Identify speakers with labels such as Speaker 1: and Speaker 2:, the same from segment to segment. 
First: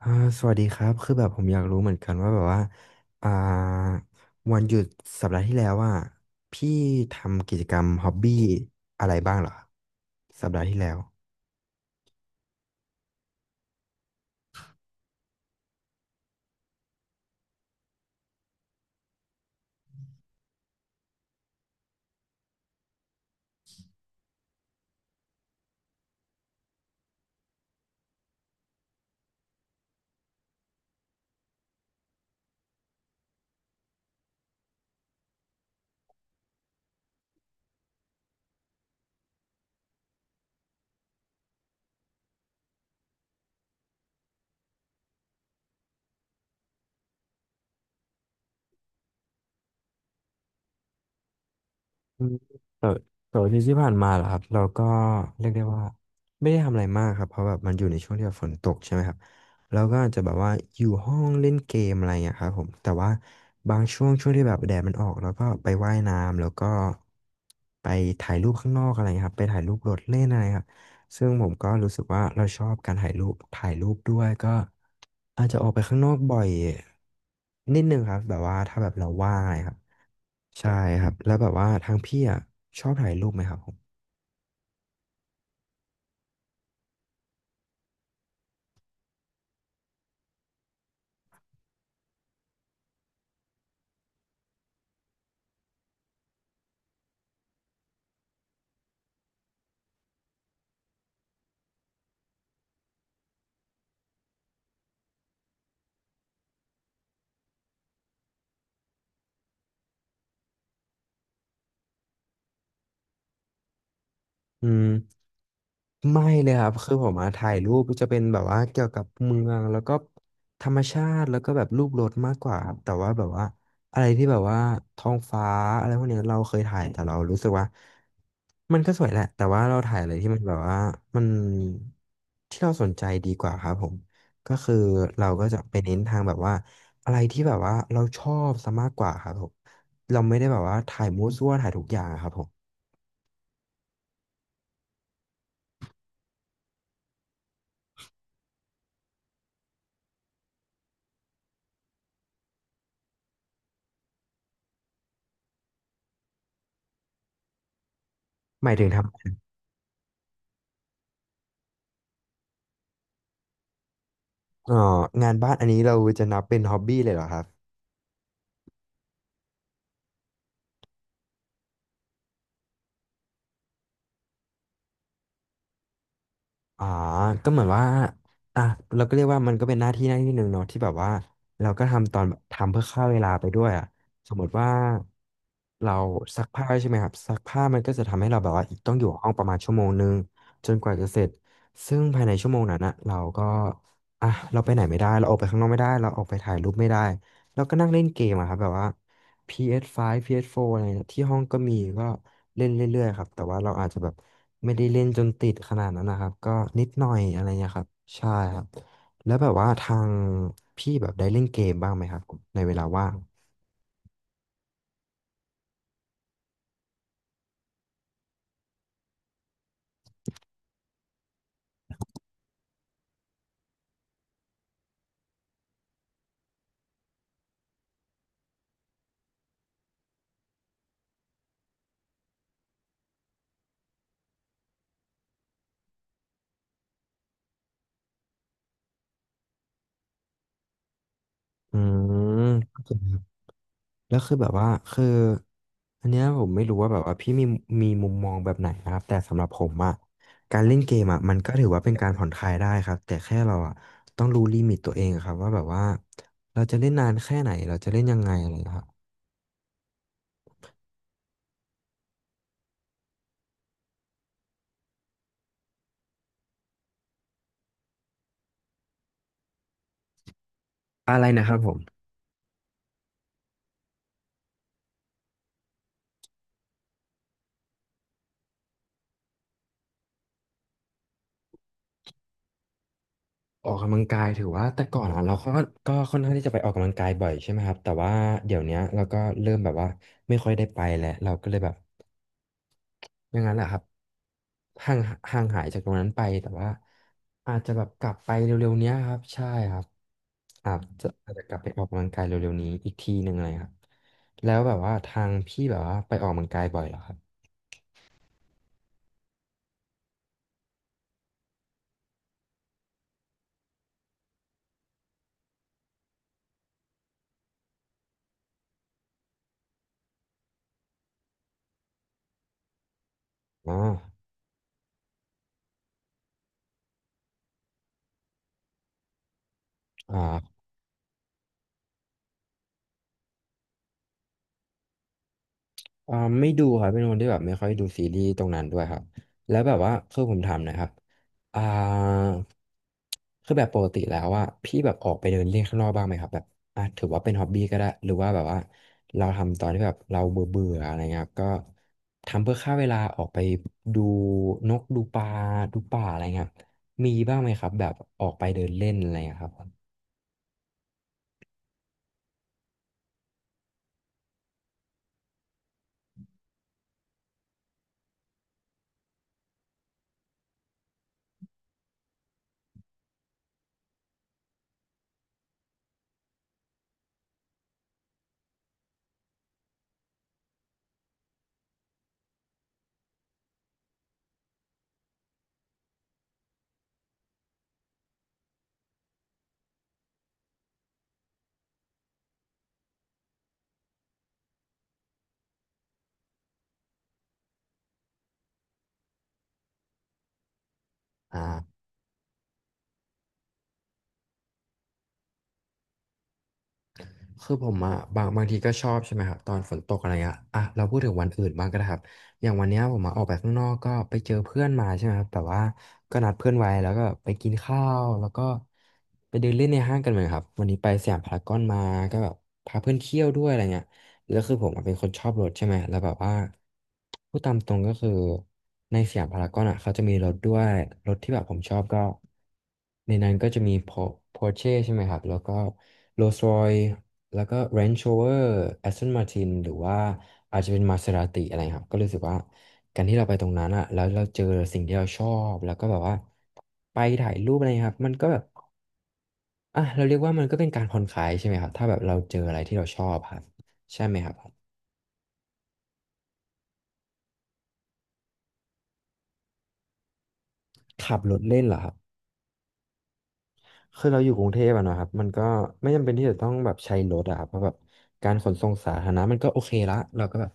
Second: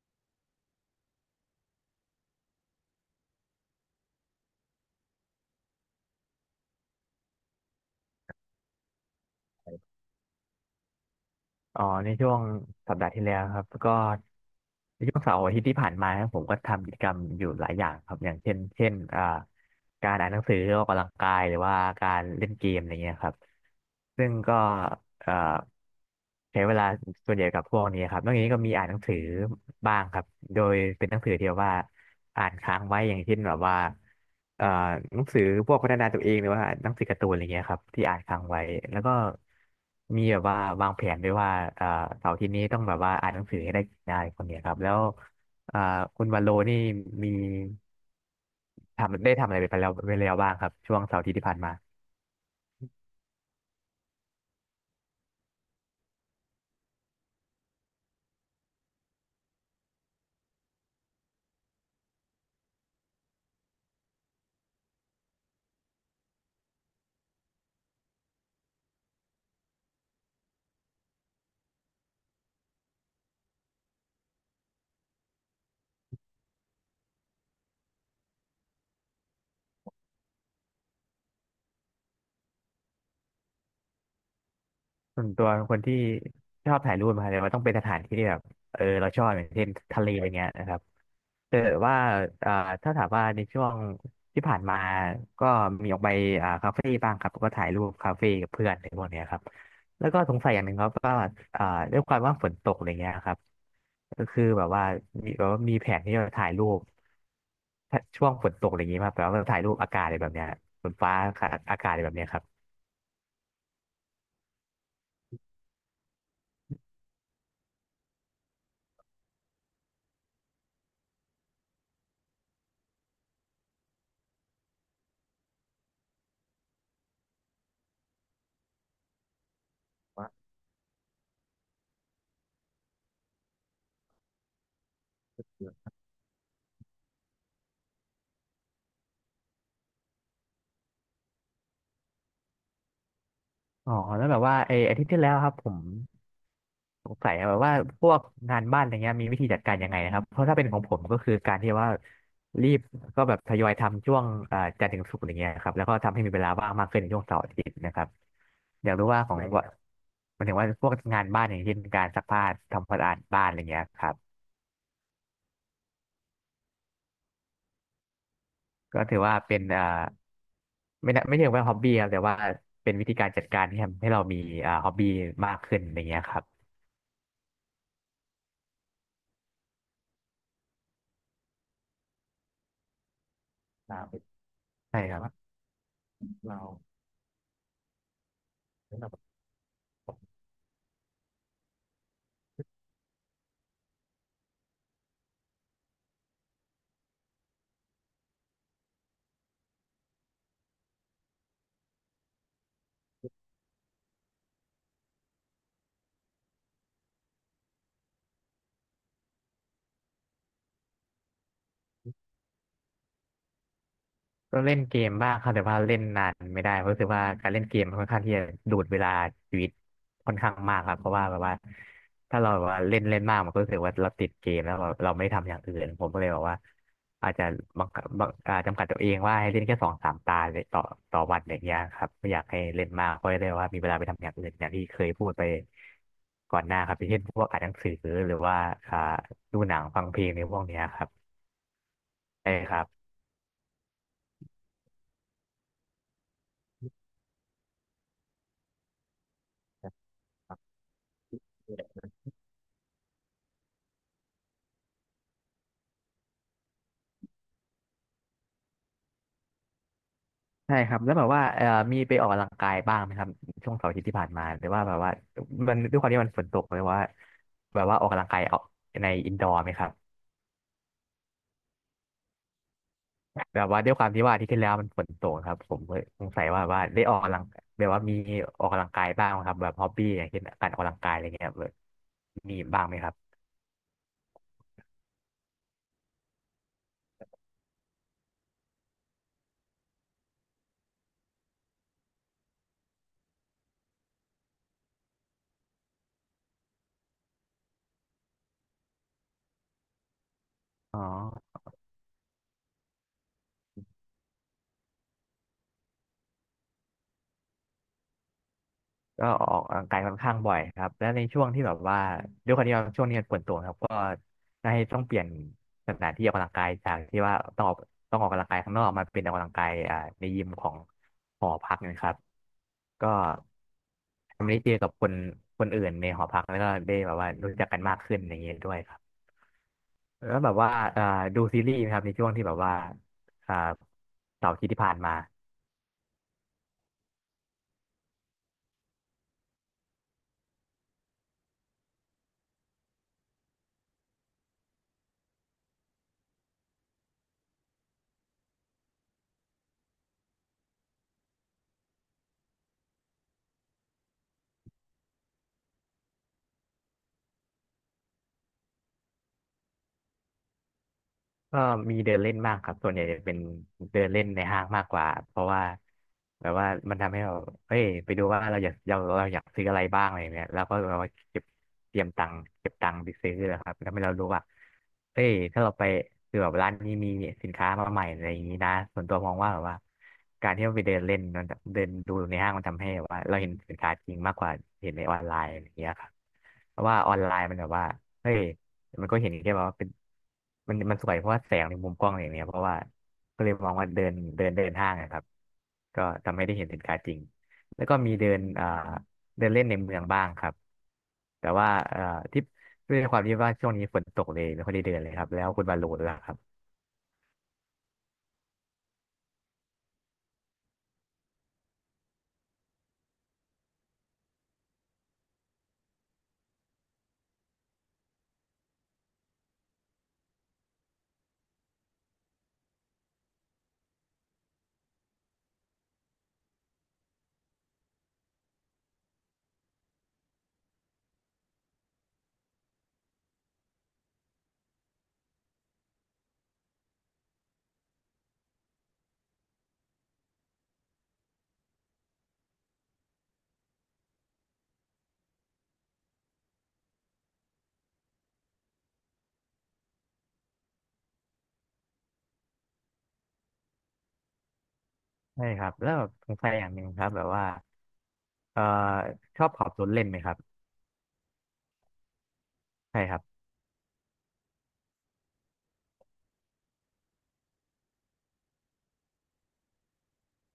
Speaker 1: อ่าสวัสดีครับคือแบบผมอยากรู้เหมือนกันว่าแบบว่าอ่าวันหยุดสัปดาห์ที่แล้วว่าพี่ทำกิจกรรมฮ็อบบี้อะไรบ้างเหรอสัปดาห์ที่แล้ว
Speaker 2: อ๋อในช่วงสัปดาห์ที่แล้วครับก็ในช่วงเสาร์อาทิตย์ที่ผ่านมาครับผมก็ทำกิจกรรมอยู่หลายอย่างครับอย่างเช่นเช่นการอ่านหนังสือออกกำลังกายหรือว่าการเล่นเกมอะไรเงี้ยครับซึ่งก็เอ่อใช้เวลาส่วนใหญ่กับพวกนี้ครับนอกจากนี้ก็มีอ่านหนังสือบ้างครับโดยเป็นหนังสือที่แบบว่าอ่านค้างไว้อย่างเช่นแบบว่าเอ่อหนังสือพวกพัฒนาตัวเองหรือว่าหนังสือการ์ตูนอะไรเงี้ยครับที่อ่านค้างไว้แล้วก็ มีแบบว่าวางแผนด้วยว่าเอ่อเสาร์อาทิตย์นี้ต้องแบบว่าอ่านหนังสือให้ได้ได้คนเนี้ยครับแล้วเอ่อคุณวันโลนี่มีทำอะไรไปแล้วบ้างครับช่วงเสาร์อาทิตย์ที่ผ่านมา
Speaker 1: อืมแต่แต่วันที่ที่ผ่านมาเหรอครับเราก็เรียกได้ว่าไม่ได้ทำอะไรมากครับเพราะแบบมันอยู่ในช่วงที่แบบฝนตกใช่ไหมครับเราก็อาจจะแบบว่าอยู่ห้องเล่นเกมอะไรอย่างเงี้ยครับผมแต่ว่าบางช่วงที่แบบแดดมันออกเราก็ไปว่ายน้ำแล้วก็ไปถ่ายรูปข้างนอกอะไรเงี้ยครับไปถ่ายรูปรถเล่นอะไรครับซึ่งผมก็รู้สึกว่าเราชอบการถ่ายรูปถ่ายรูปด้วยก็อาจจะออกไปข้างนอกบ่อยนิดนึงครับแบบว่าถ้าแบบเราว่างอะไรครับ ใช่ครับแล้วแบบว่าทางพี่อ่ะชอบถ่ายรูปไหมครับผม
Speaker 2: ส่วนตัวเป็นคนที่ชอบถ่ายรูปมาเลยว่าต้องเป็นสถานที่ที่แบบเออเราชอบอย่างเช่นทะเลอย่างเงี้ยนะครับ เออว่าถ้าถามว่าในช่วงที่ผ่านมา ก็มีออกไปคาเฟ่บ้างครับ ก็ถ่ายรูปคาเฟ่กับเพื่อนอะไรพวกเนี้ยครับแล้วก็สงสัยอย่างหนึ่งครับว่าอ่าด้วยความว่าฝนตกอะไรเงี้ยครับก็คือแบบว่ามีแผนที่จะถ่ายรูปถ้าช่วงฝนตกอะไรเงงี้ยมาแบบว่าถ่ายรูปอากาศอะไรแบบเนี้ยฝนฟ้าอากาศอะไรแบบเนี้ยครับ
Speaker 1: อืมไม่เลยครับคือผมมาถ่ายรูปจะเป็นแบบว่าเกี่ยวกับเมืองแล้วก็ธรรมชาติแล้วก็แบบรูปรถมากกว่าครับแต่ว่าแบบว่าอะไรที่แบบว่าท้องฟ้าอะไรพวกเนี้ยเราเคยถ่ายแต่เรารู้สึกว่ามันก็สวยแหละแต่ว่าเราถ่ายอะไรที่มันแบบว่ามันที่เราสนใจดีกว่าครับผมก็คือเราก็จะไปเน้นทางแบบว่าอะไรที่แบบว่าเราชอบซะมากกว่าครับผมเราไม่ได้แบบว่าถ่ายมั่วซั่วถ่ายทุกอย่างอะครับผม
Speaker 2: อ๋อแล้วแบบว่าไออาทิตย์ที่แล้วครับผม สงสัยอะแบบว่าพวกงานบ้านอะไรเงี้ยมีวิธีจัดการยังไงนะครับเพราะถ้าเป็นของผมก็คือการที่ว่ารีบก็แบบทยอยทำช่วงจันทร์ถึงศุกร์อะไรเงี้ยครับแล้วก็ทำให้มีเวลาว่างมากขึ้นในช่วงเสาร์อาทิตย์นะครับ
Speaker 1: หมายถึ
Speaker 2: อ
Speaker 1: ง
Speaker 2: ยากรู้ว่าขอ
Speaker 1: ทำ
Speaker 2: งใว่ามันถึงว่าพวกงานบ้านอย่างเช่นการซักผ้าทำความสะอาดบ้านอะไรเงี้ยครับ
Speaker 1: อ๋องานบ้านอันนี้เราจะนับเป็นฮ็อบบี้เลยเหรอครับ
Speaker 2: ก็ถือว่าเป็นไม่น่าไม่เรียกว่าฮ็อบบี้ครับแต่ว่าเป็นวิธีการจัดการที่ทำให้เรามีฮ็อบบี้มากขึ้นอะไรเงี้ยครับ
Speaker 1: อ๋อก็เหมือนว่าอ่ะเราก็เรียกว่ามันก็เป็นหน้าที่หน้าที่หนึ่งเนาะที่แบบว่าเราก็ทำตอนทำเพื่อฆ่าเวลาไปด้วยอ่ะ
Speaker 2: อ่าเป็น
Speaker 1: สมมติว่า
Speaker 2: ใช่ครับ
Speaker 1: เรา
Speaker 2: อ
Speaker 1: ซัก
Speaker 2: เรา
Speaker 1: ผ้าใช่ไหมครับซักผ้ามันก็จะทำให้เราแบบว่าต้องอยู่ห้องประมาณชั่วโมงนึงจนกว่าจะเสร็จซึ่งภายในชั่วโมงนั้นนะเราก็อ่ะเราไปไหนไม่ได้เราออกไปข้างนอกไม่ได้เราออกไปถ่ายรูปไม่ได้เราก็นั่งเล่นเกมอะครับแบบว่า PS5 PS4 อสไฟว์พีเอสโฟร์อะไรเนี่ยที่ห้องก็มีก็เล่นเรื่อยๆครับ แต่ว่าเราอาจจะแบบไม่ได้เล่นจนติดขนาดนั้นนะครับ ก็นิดหน่อยอะไรเงี้ยครับ ใช่ครับ แล้วแบบว่าทางพี่แบบได้เล่นเกมบ้างไหมครับ ในเวลาว่าง
Speaker 2: ก็เล่นเกมบ้างครับแต่ว่าเล่นนานไม่ได้เพราะรู้สึกว่าการเล่นเกมมันค่อนข้างที่จะดูดเวลาชีวิตค่อนข้างมากครับเพราะว่าแบบว่าถ้าเราแบบว่าเล่นเล่นมากมันก็รู้สึกว่าเราติดเกมแล้วเราไม่ได้ทำอย่างอื่นผมก็เลยบอกว่าอาจจะบังคับบังอ่าจำกัดตัวเองว่าให้เล่นแค่สองสามตาเลยต่อวันอย่างเงี้ยครับไม่อยากให้เล่นมากเพราะเลยว่ามีเวลาไปทำอย่างอื่นอย่างที่เคยพูดไปก่อนหน้าครับอย่างเช่นพวกอ่านหนังสือหรือว่าอ่าดูหนังฟังเพลงในพวกเนี้ยครับ
Speaker 1: อืม
Speaker 2: ใช่ครับ
Speaker 1: แล้วคือแบบว่าคืออันเนี้ยผมไม่รู้ว่าแบบว่าพี่มีมุมมองแบบไหนนะครับแต่สำหรับผมอะการเล่นเกมอะมันก็ถือว่าเป็นการผ่อนคลายได้ครับแต่แค่เราอะต้องรู้ลิมิตตัวเองครับว่าแบบว่าเราจะเล่นนานแค่ไหนเราจะเล่นยังไงอะไรครับ
Speaker 2: ใช่ครับแล้วแบบว่ามีไปออกกำลังกายบ้างไหมครับช่วงเสาร์อาทิตย์ที่ผ่านมาหรือว่าแบบว่ามันด้วยความที่มันฝนตกเลยว่าแบบว่าออกกำลังกายเอาในอินดอร์ไหมครับ
Speaker 1: อะไรนะครับผม
Speaker 2: แบบว่าด้วยความที่ว่าอาที่ที่แล้วมันฝนตกครับผมก็สงสัยว่าว่าได้ออกกำลังแบบว่ามีออกกำลังกายบ้างไหมครับแบบฮอบบี้อย่างเช่นการออกกำลังกายอะไรเงี้ยแบบมีบ้างไหมครับ
Speaker 1: ออกกำลังกายถือว่าแต่ก่อนอ่ะเราก็ก็ค่อนข้างที่จะไปออกกำลังกายบ่อยใช่ไหมครับแต่ว่าเดี๋ยวเนี้ยเราก็เริ่มแบบว่าไม่ค่อยได้ไปแล้วเราก็เลยแบบอย่างนั้นแหละครับห่างห่างหายจากตรงนั้นไปแต่ว่าอาจจะแบบกลับไปเร็วๆเนี้ยครับใช่ครับอาจ
Speaker 2: อ๋อ
Speaker 1: จะอาจจะกลับไปออกกำลังกายเร็วๆนี้อีกทีหนึ่งเลยครับแล้วแบบว่าทางพี่แบบว่าไปออกกำลังกายบ่อยเหรอครับ
Speaker 2: ก็ออกกำลังกายค่อนข้างบ่อยครับแล้วในช่วงที่แบบว่าด้วยความที่ว่าช่วงนี้มันฝนตกครับก็ได้ต้องเปลี่ยนสถานที่ออกกำลังกายจากที่ว่าต้องออกกำลังกายข้างนอกมาเป็นออกกำลังกายในยิมของหอพักนะครับก็
Speaker 1: อ๋อ
Speaker 2: ทำให้ได้เจอกับคนอื่นในหอพักแล้วก็ได้แบบว่ารู้จักกันมากขึ้นอย่างเงี้ยด้วยครับแล้
Speaker 1: อ่า
Speaker 2: วแบบว่าอ่าดูซีรีส์ไหมครับในช่วงที่แบบว่าอ่าเสาร์อาทิตย์ที่ผ่านมา
Speaker 1: อ่าไม่ดูครับเป็นคนที่แบบไม่ค่อยดูซีรีส์ตรงนั้นด้วยครับแล้วแบบว่าคือผมถามหนะครับอ่าคือแบบปกติแล้วว่าพี่แบบออกไปเดินเล่นข้างนอกบ้างไหมครับแบบอ่ะถือว่าเป็นฮ็อบบี้ก็ได้หรือว่าแบบว่าเราทำตอนที่แบบเราเบื่อเบื่ออะไรเงี้ยครับก็ทำเพื่อฆ่าเวลาออกไปดูนกดูปลาดูป่าอะไรเงี้ยครับมีบ้างไหมครับแบบออกไปเดินเล่นอะไรเงี้ยครับ
Speaker 2: ก็มีเดินเล่นบ้างครับส่วนใหญ่จะเป็นเดินเล่นในห้างมากกว่าเพราะว่าแบบว่ามันทำให้เราเอ้ยไปดูว่าเราอยากเราอยากซื้ออะไรบ้างอะไรเงี้ยแล้วก็เราเก็บเตรียมตังค์เก็บตังค์ไปซื้อนะครับแล้วให้เรารู้ว่าเอ้ยถ้าเราไปคือแบบร้านนี้มีสินค้ามาใหม่อะไรอย่างนี้นะส่วนตัวมองว่าแบบว่าการที่เราไปเดินเล่นมันเดินดูในห้างมันทำให้แบบว่าเราเห็นสินค้าจริงมากกว่าเห็นในออนไลน์อย่างเงี้ยครับเพราะว่าออนไลน์มันแบบว่าเฮ้ย มันก็เห็นแค่แบบว่าเป็นมันสวยเพราะว่าแสงในมุมกล้องอะไรอย่างเงี้ยเพราะว่าก็เลยมองว่าเดินเดินเดินห้างนะครับก็ทำให้ได้เห็นสินค้าจริงแล้วก็มีเดินเดินเล่นในเมืองบ้างครับแต่ว่า
Speaker 1: อ่า
Speaker 2: ที่ด้วยความที่ว่าช่วงนี้ฝนตกเลยไม่ค่อยได้เดินเลยครับแล้วคุณบาโลด้วยล่ะครับ
Speaker 1: คือผมอะบางทีก็ชอบใช่ไหมครับตอนฝนตกอะไรเงี้ยอ่ะเราพูดถึงวันอื่นบ้างก็ได้ครับอย่างวันเนี้ยผมมาออกไปข้างนอกก็ไปเจอเพื่อนมาใช่ไหมครับแต่ว่าก็นัดเพื่อนไว้แล้วก็ไปกินข้าวแล้วก็ไปเดินเล่นในห้างกันเหมือนครับวันนี้ไปสยามพารากอนมาก็แบบพาเพื่อนเที่ยวด้วยอะไรเงี้ยแล้วคือผมอะเป็นคนชอบรถใช่ไหมแล้วแบบว่าพูดตามตรงก็คือในสยามพารากอนอ่ะเขาจะมีรถด้วยรถที่แบบผมชอบก็ในนั้นก็จะมีพอ Porsche ใช่ไหมครับแล้วก็ Rolls Royce แล้วก็ Range Rover Aston Martin หรือว่าอาจจะเป็น Maserati อะไรครับ ก็รู้สึกว่าการที่เราไปตรงนั้นอะแล้วเราเจอสิ่งที่เราชอบ แล้วก็แบบว่าไปถ่ายรูปอะไรครับมันก็แบบเราเรียกว่ามันก็เป็นการผ่อนคลายใช่ไหมครับ ถ้าแบบเราเจออะไรที่เราชอบครับ ใช่ไหมครับ
Speaker 2: ใช่ครับแล้วสงสัยอย่างหนึ่งครับแบบว่าเอ่อชอบขับรถเล่นไหมครับ
Speaker 1: ขับรถเล่นเหรอครับ
Speaker 2: ใช่ครับ
Speaker 1: คือเราอยู่กรุงเทพอะเนาะครับมันก็ไม่จำเป็นที่จะต้องแบบใช้รถอะครับเพราะแบบการขนส่งสาธารณะมันก็โอเคละเราก็แบบ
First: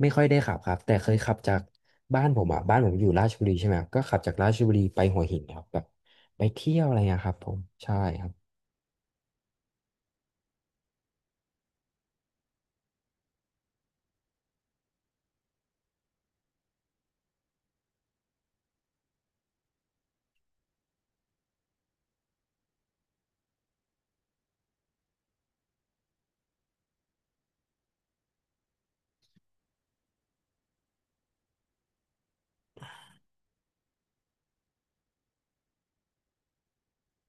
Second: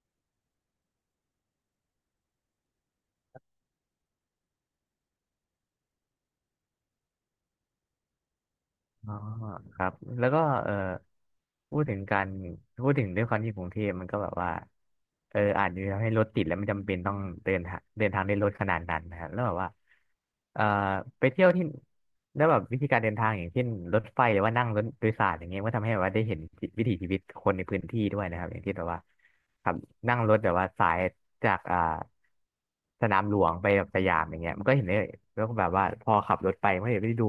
Speaker 1: ไม่ค่อยได้ขับครับแต่เคยขับจากบ้านผมอยู่ราชบุรีใช่ไหมครับก็ขับจากราชบุรีไปหัวหินครับแบบไปเที่ยวอะไรเงี้ยครับผมใช่ครับ
Speaker 2: อ๋อครับแล้วก็เออพูดถึงการพูดถึงด้วยความที่กรุงเทพมันก็แบบว่าเอออาจจะทำให้รถติดแล้วไม่จำเป็นต้องเดินทางด้วยรถขนาดนั้นนะฮะแล้วแบบว่าเอ่อไปเที่ยวที่แล้วแบบวิธีการเดินทางอย่างเช่นรถไฟหรือว่านั่งรถโดยสารอย่างเงี้ยก็ทำให้แบบว่าได้เห็นวิถีชีวิตคนในพื้นที่ด้วยนะครับอย่างที่แบบว่า ครับนั่งรถแบบว่าสายจากสนามหลวงไปแบบสยามอย่างเงี้ยมันก็เห็นได้แล้วก็แบบว่าพอขับรถไปมันก็เห็นได้ดู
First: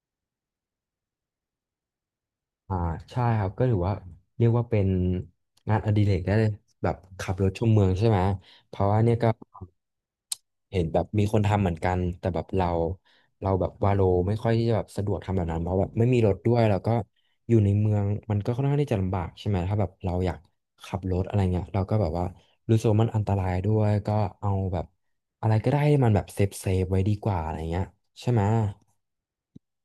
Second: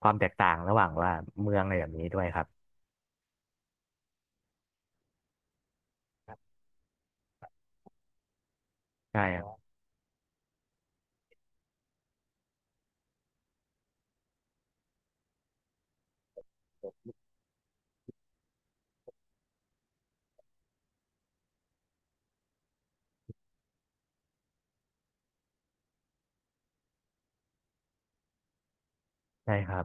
Speaker 2: ความแตกต่างระหว่างว่าเมืองอะไรแบบนี้ด้วยครับ
Speaker 1: อ่าใช่ครับก็ถือว่าเรียกว่าเป็นงานอดิเรกได้เลยแบบขับรถชมเมืองใช่ไหมเพราะว่าเนี่ย
Speaker 2: ใช่
Speaker 1: ก็
Speaker 2: ครับ
Speaker 1: เห็นแบบมีคนทำเหมือนกันแต่แบบเราแบบวาโลไม่ค่อยที่จะแบบสะดวกทำแบบนั้นเพราะแบบไม่มีรถด้วยแล้วก็อยู่ในเมืองมันก็ค่อนข้างที่จะลำบากใช่ไหมถ้าแบบเราอยากขับรถอะไรเงี้ยเราก็แบบว่ารู้สึกว่ามันอันตรายด้วยก็เอาแบบอะไรก็ได้ให้มันแบบเซฟเซฟไว้ดีกว่าอะไรเงี้ยใช่ไหม
Speaker 2: ใช่ครับ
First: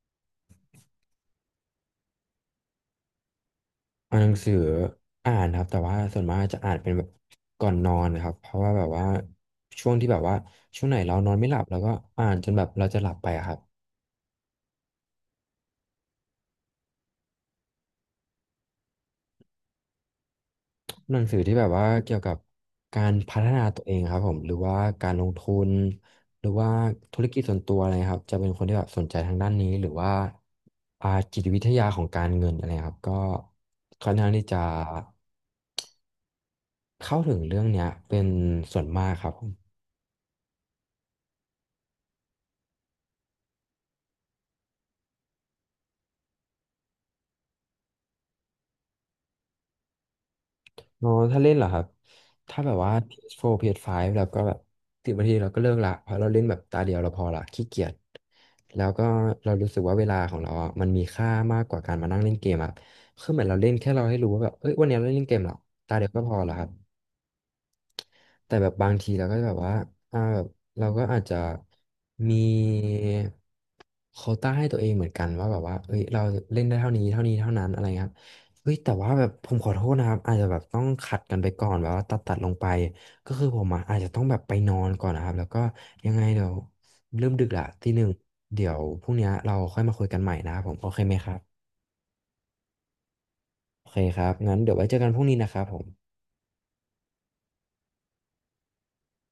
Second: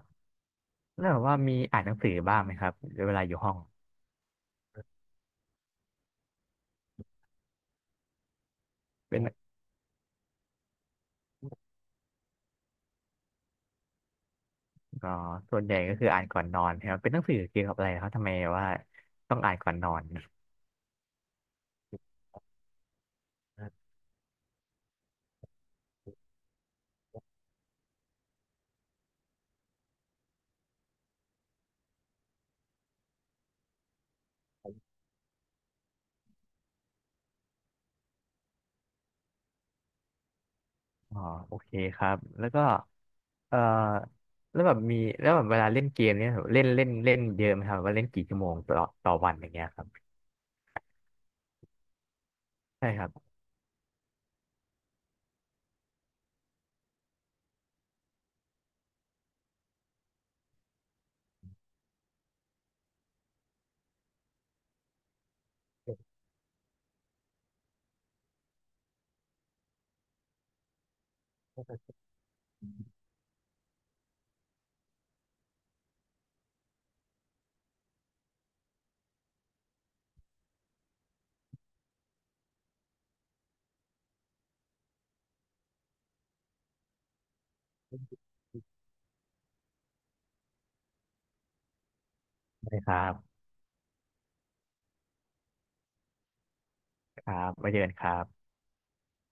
Speaker 2: แล้วแบบว่ามีอ่านหนังสือบ้างไหมครับเวลาอยู่ห้อง
Speaker 1: อ่านหนังสืออ่านครับแต่ว่าส่วนมากจะอ่านเป็นแบบก่อนนอนนะครับเพราะว่าแบบว่า
Speaker 2: เป็น
Speaker 1: ช่วงที่แบบว่าช่วงไหนเรานอนไม่หลับเราก็อ่านจนแบบเราจะหลับไปอะครับ
Speaker 2: อ๋อส่วนใหญ่ก็คืออ่านก่อนนอนครับเป็นหนังสือเกี่ยวกับอะไรครับทำไมว่าต้องอ่านก่อนนอน
Speaker 1: หนังสือที่แบบว่าเกี่ยวกับการพัฒนาตัวเองครับผมหรือว่าการลงทุนหรือว่าธุรกิจส่วนตัวอะไรครับจะเป็นคนที่แบบสนใจทางด้านนี้หรือว่าอ่าจิตวิทยาของการเงินอะไรครับก็ค่อนข้างที่จะเข้าถึงเรื่องเนี้ยเป็นส่วนมากครับ
Speaker 2: อ๋อโอเคครับแล้วก็เอ่อแล้วแบบมีแล้วแบบเวลาเล่นเกมเนี่ยเล่นเล่นเล่นเยอะไหมครับว่าเล่นกี่ชั่วโมงต่อวันอย่างเงี้ยครับ
Speaker 1: อ๋อถ้าเล่นเหรอครับ ถ้าแบบ
Speaker 2: ใช่
Speaker 1: ว่า
Speaker 2: ครับ
Speaker 1: PS4 PS5 แล้วก็แบบ10 นาทีเราก็เลิกละเพราะเราเล่นแบบตาเดียวเราพอละขี้เกียจแล้วก็เรารู้สึกว่าเวลาของเราอ่ะมันมีค่ามากกว่าการมานั่งเล่นเกมอะคือเหมือนเราเล่นแค่เราให้รู้ว่าแบบเอ้ยวันนี้เราเล่นเกมเหรอตาเดียวก็พอละครับ แต่แบบบางทีเราก็แบบว่าแบบเราก็อาจจะมีโควต้าให้ตัวเองเหมือนกันว่าแบบว่าเอ้ยเราเล่นได้เท่านี้เท่านั้นอะไรเงี้ยครับเฮ้ยแต่ว่าแบบผมขอโทษนะครับอาจจะแบบต้องขัดกันไปก่อนแบบว่าตัดลงไปก็คือผมอะอาจจะต้องแบบไปนอนก่อนนะครับแล้วก็ยังไงเดี๋ยวเริ่มดึกละทีหนึ่งเดี๋ยวพรุ่งนี้เราค่อยมาคุยกันใหม่นะครับผมโอเคไหมครับ
Speaker 2: ได้ครับ
Speaker 1: โอเคครับงั้นเดี๋ยวไว้เจอกันพรุ่งนี้นะครับผม
Speaker 2: ครับมาเจอกันครับ